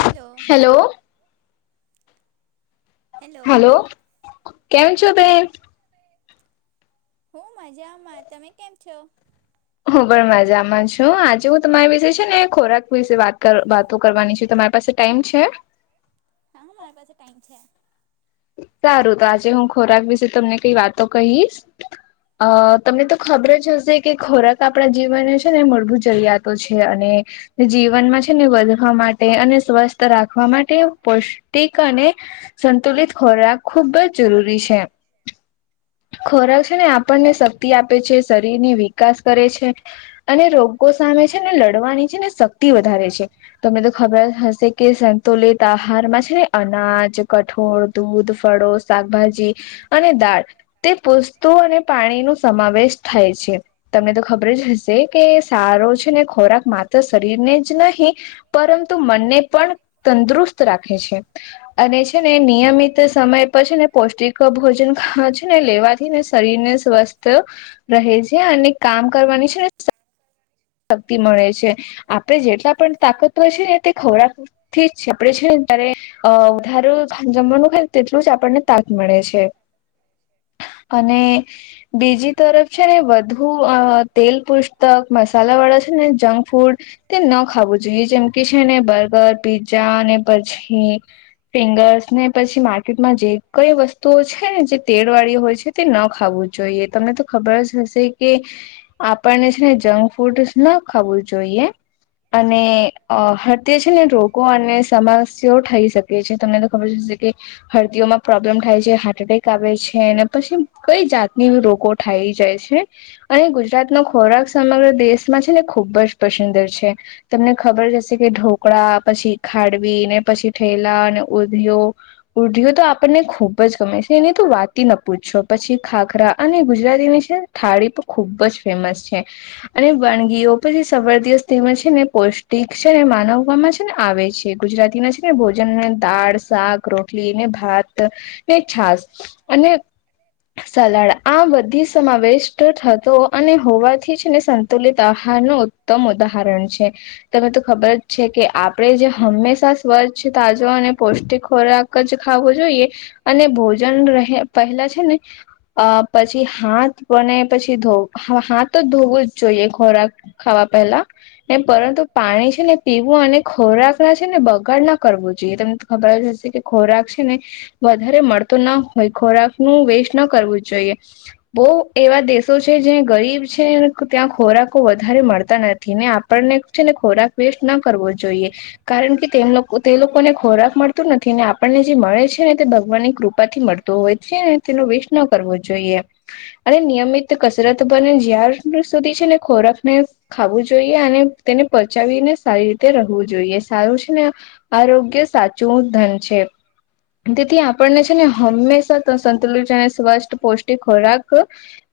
Hello hello hello hello કેમ છો બેન હું મજામાં તમે કેમ છો હું પણ મજામાં છું આજે હું તમારી વિશે છે ને ખોરાક વિશે વાત વાતો કરવાની છું તમારી પાસે ટાઈમ છે હા હું મારી પાસે ટાઈમ છે સારું તો આજે હું ખોરાક વિશે તમને કઈ વાતો કહીશ અ તમને તો ખબર જ હશે કે ખોરાક આપણા જીવન છે ને મળવું જરિયાત તો છે અને જીવનમાં છે ને વધવા માટે અને સ્વસ્થ રાખવા માટે પૌષ્ટિક અને સંતુલિત ખોરાક ખુબ જ જરૂરી છે ખોરાક છે ને આપણને શક્તિ આપે છે શરીર ની વિકાસ કરે છે અને રોગો સામે છે ને લડવાની છે ને શક્તિ વધારે છે તમને તો ખબર હશે કે સંતુલિત આહારમાં છે ને અનાજ કઠોળ દૂધ ફળોશ શાકભાજી અને દાળ તે પસ્તુ અને પાણી ન સમાવેશ થાય છે તમને તો ખબર જ હશે કે સારો છે ને ખોરાક માત્ર શરીરને જ નહીં પરંતુ મનને પણ તંદુરસ્ત રાખે છે અને છે ને નિયમિત સમય પર છે ને પૌષ્ટિક ભોજન ખ છે ને લેવાથી ને શરીર ને સ્વસ્થ રહે છે અને કામ કરવાની છે ને શક્તિ મળે છે આપડણે જેટલા પણ તાકતવ છે ને તે ખવરા થી જ છે આપડે છે ને ત્યારે ઉધારો જમવાનું ખાય તેટલું જ આપણને તાક મળે છે અને બીજી તરફ છે ને વધુ અ તેલ પુસ્તક મસ્ તલાવાડ છે ને જંકફૂડ તે ન ખાવું જોઈએ જેમ કે છે ને બર્ગર, પીઝ્ઝાને પછી ફિંગર્સને પછી માર્કેટમાં જે કઈ વસ્તુઓ છેને જે તેડવાળી હોય છે. તે ન ખાવું જોઈએ તમને તો ખબર જ હશે કે આપણને છે ને જંક ફૂડ્સ ન ખાવું જોઈએ. અને અ હાથે છે ને રોગો અને સમસ્યાઓ થઈ શકે. કે છે તમને તો ખબર જ હશે કે હળતીઓમાં પ્રોબ્લેમ થાય છે, હાર્ટ એટેક આવે છે પછી કઈ જાતની રોગો થાઈ જાય છે અને ગુજરાતનો ખોરાક સમગ્ર દેશમાં છે ને ખુબ જ પસંદ છે. તમને ખબર જશે કે ઢોકળા પછી ખાડવીને પછી ઠેલા અને ઉધયો ઉઢયો તો આપણને ખૂબ જ ગમે છે એને તું વાતી ન પૂછશો પછી ખાખરા અને ગુજરાતીને છે થાળી પણ ખૂબ જ ફેમસ છે. અને વાનગીઓ પછી જે સફળ દિવસ એમાં છે ને પૌષ્ટિક છે ને માનવવામાં છે ને આવે છે ગુજરાતીને ભોજન દાળ શાક રોટલીને ભાતને છાસ. અને સલાડ આ બધી સમાવેશ તો થતો અને હોવાથી છે ને સંતુલિત આહારનું ઉત્તમ ઉદાહરણ છે. તને તો ખબર જ છે કે આપણેે જે હંમેશા સ્વચ્છ, તાજો અને પૌષ્ટિક ખોરાક ક જ ખાવો જોઈએ. અને ભોજન રહે પહેલા છે ને અ પછી હાથ બને પછી ધો હા હાથ તો ધોવું જ જોઈએ ખોરાક ખાવા પહેલાં. ને પરંતુ પાણી છે ને પીવું અને ખોરાકના છે ને બગાડ ના કરવું જોઈએ તમને તો ખબર જ હશે કે ખોરાક છે ને વધારે મળતો ના હોય ખોરાકનું વેસ્ટ ન કરવું જોઈએ. બો એવા દેશો છે જે ગરીબ છે. ત્યાં ખોરાકો વધારે મળતા નથી ને આપણને છે ને ખોરાક વેસ્ટ ના કરવો જોઈએ. કારણ કે તે લોકોને ખોરાક મળતો નથી ને આપણને જે મળે છે ને તે ભગવાનની કૃપાથી મળે. હોય છે ને તેનો વેસ્ટ ન કરવો જોઈએ અને નિયમિત કસરત કને જ્યાર સુધી છે ને ખોરાકને ખાવું જોઈએ અને તેને પચાવીને સારી રીતે રહવું જોઈએ સારું છે ને આરોગ્ય સાચું ધન છે. તેથી આપણને છે ને હંમેશા સંતુલિત અને સ્વષ્ટ પૌષ્ટિક ખોરાક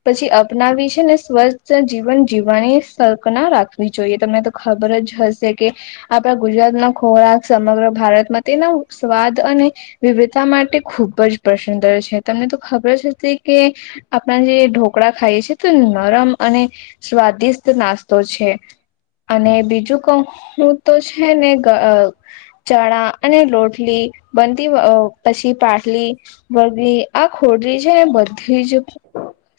પછી અપનાવી છે ને સ્વસ જીવન જીવવાની શકના રાખવી જોઈએ તમને તો ખબર જ હશે કે આપણા ગુજરાતના ખોરાક સમગ્ર ભારતમાં તેનો સ્વાદ અને વિવિધતા માટે ખૂબ જ પસંદ છે તમને તો ખબર જ હશે કે આપણા જે ઢોકળા ખાઈએ છીએ તો નરમ અને સ્વાદિષ્ટ નાસ્તો છે. અને બીજું કહું તો તો છે ને ક ચણા અને લોટલી બનતી અ પછી પાટલી વળગી આ ખોડી છે ને બધી જ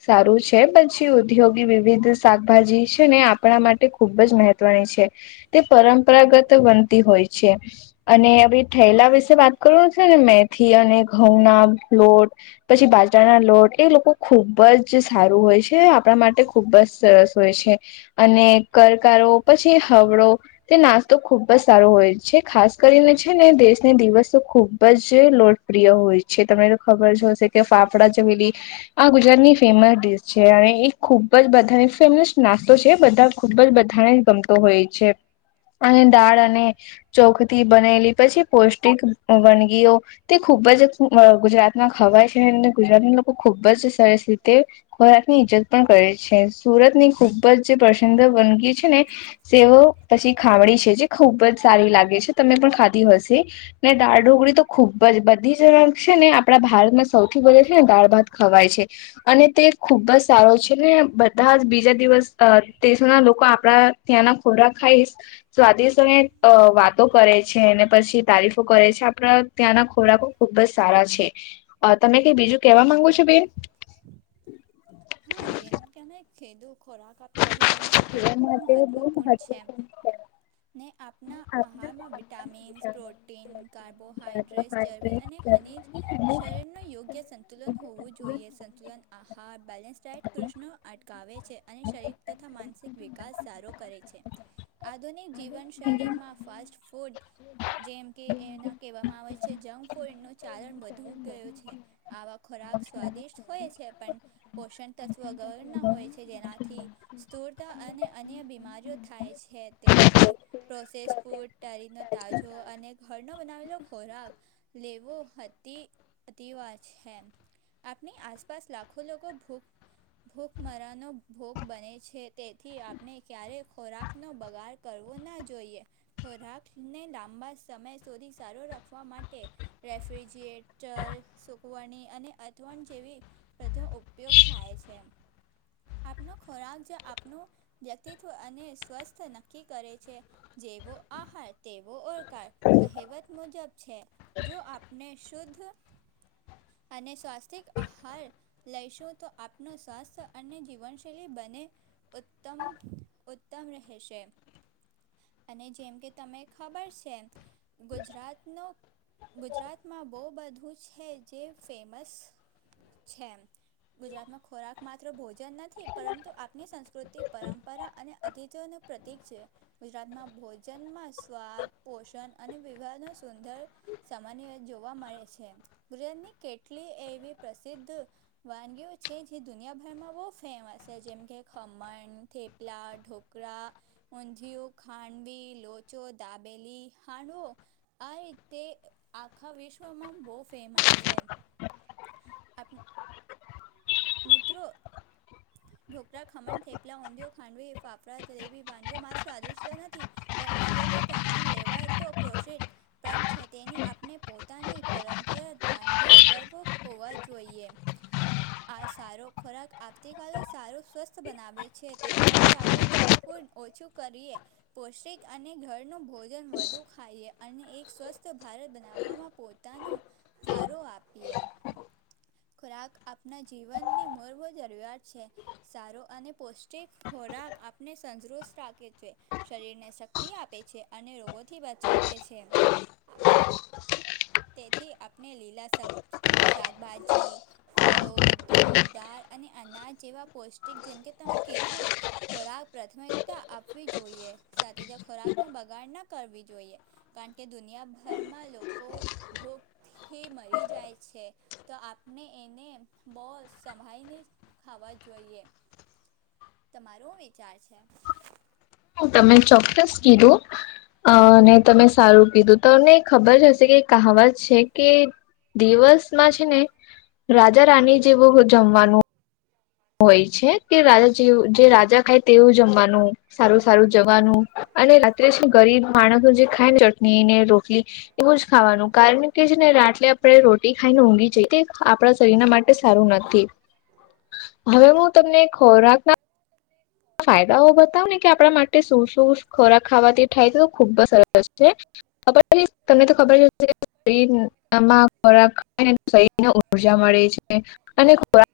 સારું છે પછી ઉદ્યોગ ને વિવિધ શાકભાજી શે ને આપણા માટે ખૂબ જ મહત્વની છે. તે પરંપરાગત બનતી હોય છે. અને અભી થેલા વિશે વાત કરવાનું છે ને મેથી અને ઘઉંના લોટ પછી બાજરાના લોટ એ લોકો ખુબ જ સારું હોય છે આપણા માટે ખૂબ જ સરસ હોય છે અને કરકારો પછી હવડો તે નાસ્તો ખૂબ જ સારો હોય છે ખાસ કરીને છે ને દેશને દિવસો ખૂબ જ લો પ્રિય હોય છે તમને તો ખબર જ હશે કે ફાફડા જબેલી આ ગુજરાત ની ફેમસ ડીશ છે અને એ ખુબ બજ વધારે ફેમસ નાસ્તો છે બધા ખૂબ જ બધાને ગમતો હોય છે. અને દાળ અને ચોખથી બનેલી પછી પૌષ્ટિક વનગીઓ તે ખૂબ જ અ ગુજરાતમાં ખવાય છે ગુજરાત લોકો ખુબ જ સરસ રીતે ખોરાક ની ઈજ્જત પણ કરે છે સુરતની ખુબ જ જે પ્રસિધ્ધ વનગી છે ને તેઓ પછી ખમણી છે જે ખૂબ જ સારી લાગે છે તમે પણ ખાધી હશે. ને દાળઢોકળી તો ખૂબ જ બધી જગ્યા છે ને આપડા ભારતમાં સૌથી વધધે છે ને દાળ ભાત ખવાય છે અને તે ખુબ જ સારો છે. એને બધા જ બીજા દિવસ અ દેશ ના લોકો આપડા ત્યાં ના ખોરાક ખાઈશ સ્વાદિય અને અ વાતો કરે છે અનેને પછી તારીફો કરે છે આપરા ત્યાંના ખોરાકો ખુબ જ સારા છે તમે કઈ બીજું કેવા માંગો છો? બેન હા જેમ કે અમે ખેતુ ખોરાક કાપના જીવન માટે જીવન બહુ માટે બહુ મહત્વપૂર્ણ છે. મહત્વપૂર્ણ છે ને આપના આપના તમામ આહારમાં vitamins, vitamin protein, protein carbohydrates, ચરબી કાર્બોહાઈડ્રેટ અને ચરબી ખનીજ અનેક જીવન શરીરનું યોગ્ય સંતુલન હોવું જોઈએ સંતુલન આહાર બેલેન્સ ચેટ કૃષ્ણ અટકાવે છે અને શરીર તથા માનસિક વિકાસ સારો કરે છે. આધુનિક જીવનશૈલીમાં ફાસ્ટફૂડ જેમ કે એના કેવામાં આવે છે જંક ફૂડ નુ ચલણ વધી ગયું છે. આવા ખોરાક સ્વાદિષ્ટ હોય છે પણ પોષણ તત્વગણના હોય છે જેનાથી સ્થૂળતા અને અન્ય બીમારીઓ થાય છે તેથી પ્રોસેસ ફૂડ, તરીનો તાજો અને ઘરનો બનાવેલો ખોરાક લેવું અતિ અતિવાત છે. આપની આસપાસ લાખો લોકો ભુખ ભૂખમરાનો ભોગ બને છે તેથી આપણે ક્યારેય ખોરાકનો બગાડ કરવો ના જોઈએ ખોરાકને લાંબા સમય સુધી સારો રાખવા માટે રેફ્રિજરેટર, સુકવણી અને આથવણ જેવી બધો ઉપયોગ થાય છે આપનો ખોરાક જે આપનો વ્યક્તિત્વ અને સ્વસ્થ નક્કી કરે છે જેવો આહાર તેવો ઓ કાળ કહેવત મુજબ છે જો આપણે શુદ્ધ અને સ્વાસ્થિક આહાર લઈશું તો આપ નું સ્વાસ્થ્ય અને જીવનશૈલી બને ઉત્તમ ઉત્તમ રહેશે અને જેમ કે તને ખબર છે ગુજરાતનો ગુજરાતમાં બહુ બધું છે જે ફેમસ છે ગુજરાતમાં ખોરાક માત્ર ભોજન નથી પરંતુ આપણી સંસ્કૃતિ પરંપરા અને અતિથિઓનું પ્રતિક છે ગુજરાતમાં ભોજનમાં સ્વાદ પોષણ અને વિવાદનું સુંદર સામાન્ય જોવા મળે છે ગુજરાતની કેટલી એવી પ્રસિદ્ધ વાનગીઓ છે જે દુનિયાભરમાં બહુ ફેમસ છે જેમકે ખમણ થેપલા ઢોકળા ઉંધિયું ખાનવી લોચો દાબેલી હાંડવો આ રીતે આખા વિશ્વમાં બો ફેમસ છે આપ મિત્રો ઢોકળા ખમણ થેપલા ઊંધિયો ખાંડવી ફાફડા જલેબી વાનગીઓ મા સ્વાદિષ્ટ નથી પણ તે યોગ્ય પ્રમાણ લેવાય તો [unintelligible] પણ છે તેની આપણે પોતાની પરંપરાત વાનગીઓ ગર્વ હોવા જોઈએ આ સારો ખોરાક આવતીકાલ સારું સ્વસ્થ બનાવે છે તેથી ચાલો જંંગ પણૂ ઓછું કરીએ પૌષ્ટિક અને ઘરનું ભોજન વધુ ખાઈએ અને એક સ્વસ્થ ભારત બનાવવામાં પોચ પોતાનો ફરોો આપીએ ખોરાક આપણા જીવનની મૂળબો જરૂરિયાત છે સારો અને પૌષ્ટિક ખોરાક આપને તંદુરુસ્ત રાખે છે શરીરને શક્તિ આપે છે અને રોગોથી બચાવે છે [inaudible] તેથી આપણે લીલા શબ શાકભાજી ફળો દૂધ દાળ અને અનાજ જેવા પૌષ્ટિક જેમકે તમે કીધું ખોરાક પ્રાથમિકતા આપવી જોઈએ સાથે જ ખોરાકનો બગાડ ના કરવી જોઈએ કારણ કે દુનિયાભરમાં લોકો ભૂખથી મરી જાય છે તો આપણે એને બહુ સંભાળીને ખાવા જોઈએ તમારો વિચાર છે હું તમે ચોક્કસ કીધું અ અને તમે સારું કીધું તમને ખબર જ હશે કે કાવત છે કે દિવસમાં છે ને રાજા રાની જેવું જમવાનું હોય છે કે રાજા જે જે રાજા ખાય તેવું જમવાનું સારું સારું જવાનું અને રાત્રે છે ગરીબ માણસો જે ખાય ને ચટણીને રોટલી એવું જ ખાવાનું કારણ કે છે ને રાતલે આપણે રોટી ખાઈને ઊંઘી જાયએ આપણા શરીરના માટે એ સારું નથી હવે હું તમને ખોરાક ના ફાયદાઓ બતાવ ને કે આપણા માટે શું શું ખોરાક ખાવાથી થાય છે તો ખુબ સરસ છે ખબર તમને તો ખબર જ શરીરમાં ખોરાક શ ઉર્જા મળે છે અને ખોરાક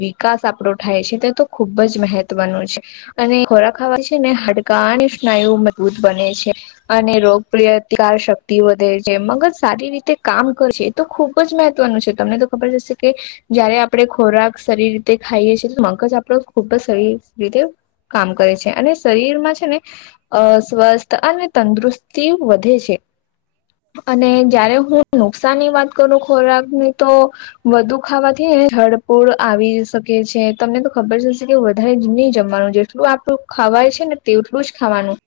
વિકાસ આપણો થાય છે તે તો ખુબ જ મહત્વનું છે અને ખોરાક ખાવા છે ને હાડકા અને સ્નાયુ મજબૂત બને છે અને રોગપ્રતિકાર શક્તિ વધે છે મગજ સારી રીતે કામ કરશે તો ખૂબ જ મહત્વનું છે તમને તો ખબર જશે કે જયારે આપડે ખોરાક સારી રીતે ખાઈએ છીએ મગજ આપડો ખૂબ જ સારી રીતે કામ કરે છે અને શરીરમાં છે ને અ સ્વસ્થ અને તંદુરસ્તી વધે છે અને જયારે હું નુકસાન ની વાત કરું ખોરાકની તો વધુ ખાવાથીને જડપૂર [unintelligible] આવી શકે છે તમને તો ખબર જ કે વધારે નહી જમવાનું જેટલું આપડું ખાવાય છે ને તેટલું જ ખાવાનું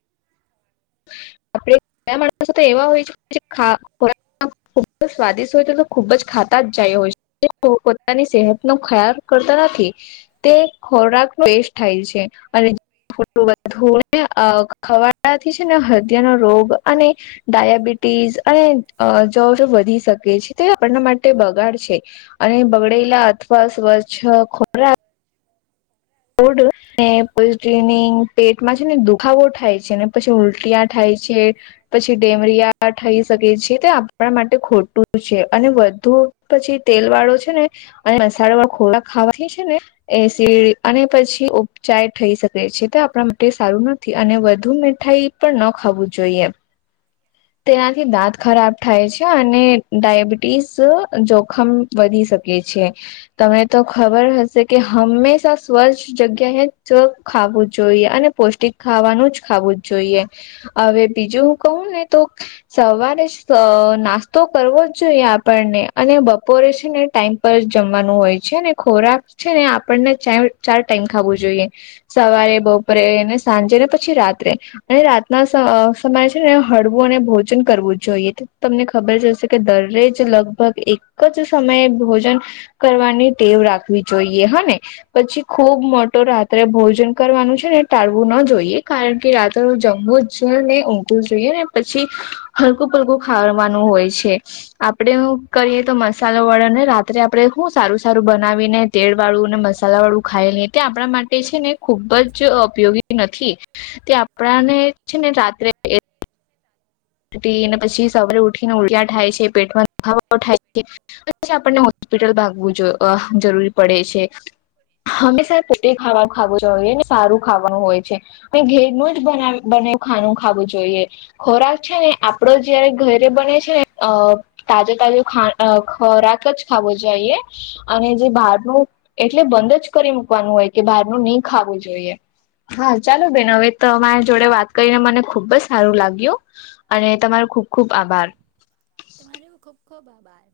આપડયા માણસ તો એવા હોય છે કે જેા [unintelligible] ખૂબ જ સ્વાદિષ્ટ હોય તો ખુબ જ ખાતા જાય હોય છે પોતાની સેહતનો ખ્યાલ કરતા નથી તે ખોરાક વેસ્ટ થાય છે અને થોડું [inaudible] [unintelligible] બધું ખવાડવાથી છે ને હૃદયનોો રોગ અને ડાયાબિટીસ અને [inaudible] જરો વધી શકે છે તે આપણના માટે બગાડ છે અને બગડેલા અથવા સ્વચ્છ ખોરાક ઓડું ને પછીનિંગ પેટમાં છે ને દુખાવો થાય છે ને પછી ઉલટિયા થાય છે પછી ડેમરિયા થઈ શકે છે તે આપણા માટે ખોટું છે અને વધુ પછી તેલ વાળો છે ને અને મસાાલો વાળો ખોરાક ખાવાથી છે ને એસીડ અને પછી ઉપચાય થઈ શકે છે તે આપણા માટે સારું નથી અને વધુ મીઠાઈ પણ ન ખાવું જોઈએ તેનાથી દાંત ખરાબ થાય છે અને ડાયાબિટી ટીસ જોખમ વધી શકે છે તને તો ખબર હશે કે હંમેશા સ્વચ્છ જગ્યાએ ખાવું જોઈએ અને પૌષ્ટિક ખાવાનું જ ખાવું જ જોઈએ હવે બીજું હું કહું ને તો સવારે જ નાસ્તો કરવો જ જોઈએ આપણને અને બપોરે છે ને ટાઈમ પર જ જમવાનું હોય છે અને ખોરાક છે ને આપણને ચ ચાર ટાઈમ ખાવું જોઈએ સવારે બપોરેને સાંજે ને પછી રાત્રે અને રાતના સમય છે ને હળવું અને ભોજન કરવું જોઈએ તો તમને ખબર જ હશે કે દરે જ લગભગ એક કજ સમયે ભોજન કરવાની ટેવ રાખવી જોઈએ હા ને પછી ખુબ મોટો રા ભોજન કરવાનું છે ને ટાળવું ના જોઈએ કારણ કે રાત્ર જમવું જ છે ને ઊંટું જોઈએ ને પછી હલકું પલકું ખાવાનું હોય છે આપડે કરીએ તો મસાલો વળા ને રાત્રે આપડે હું સારું સારું બનાવીને તેળ વાળું અને મસાલા વાળું ખાયલી તે આપણા માટે છે ને ખૂબ જ ઉપયોગી નથી તે આપણાને છે ને રાત્રે ને પછી સવારે ઉઠી ને ઉલટીયા થાય છે પેટમાં દુખાવા થાય છે અચ્છા પણ ને હોસ્પિટલ ભાગવું જરૂરી પડે છે હંમેશા પોતે ખાવાનું ખાવું જો હોઈએ ને સારું ખાવાનું હોય છે ઘેર નું જ બના બનેવું ખાનું ખાવું જોઈએ ખોરાક છે ને આપડો જયારે ઘરે બને છે ને અ તાજુ તાજું ખોરાક જ ખાવ જઈએ અને જે બહાર ન એટલે બંધ જ કરી મૂકવાનું હોય કે બહારનું ની ખાવું જોઈ હા ચાલો બેન હવે તમારી જોડે વાત કરીને મને ખુબ જ સારું લાગ્યું અને તમારો ખુબ ખુબ આભાર તમારો ખૂબ ખૂબ આભાર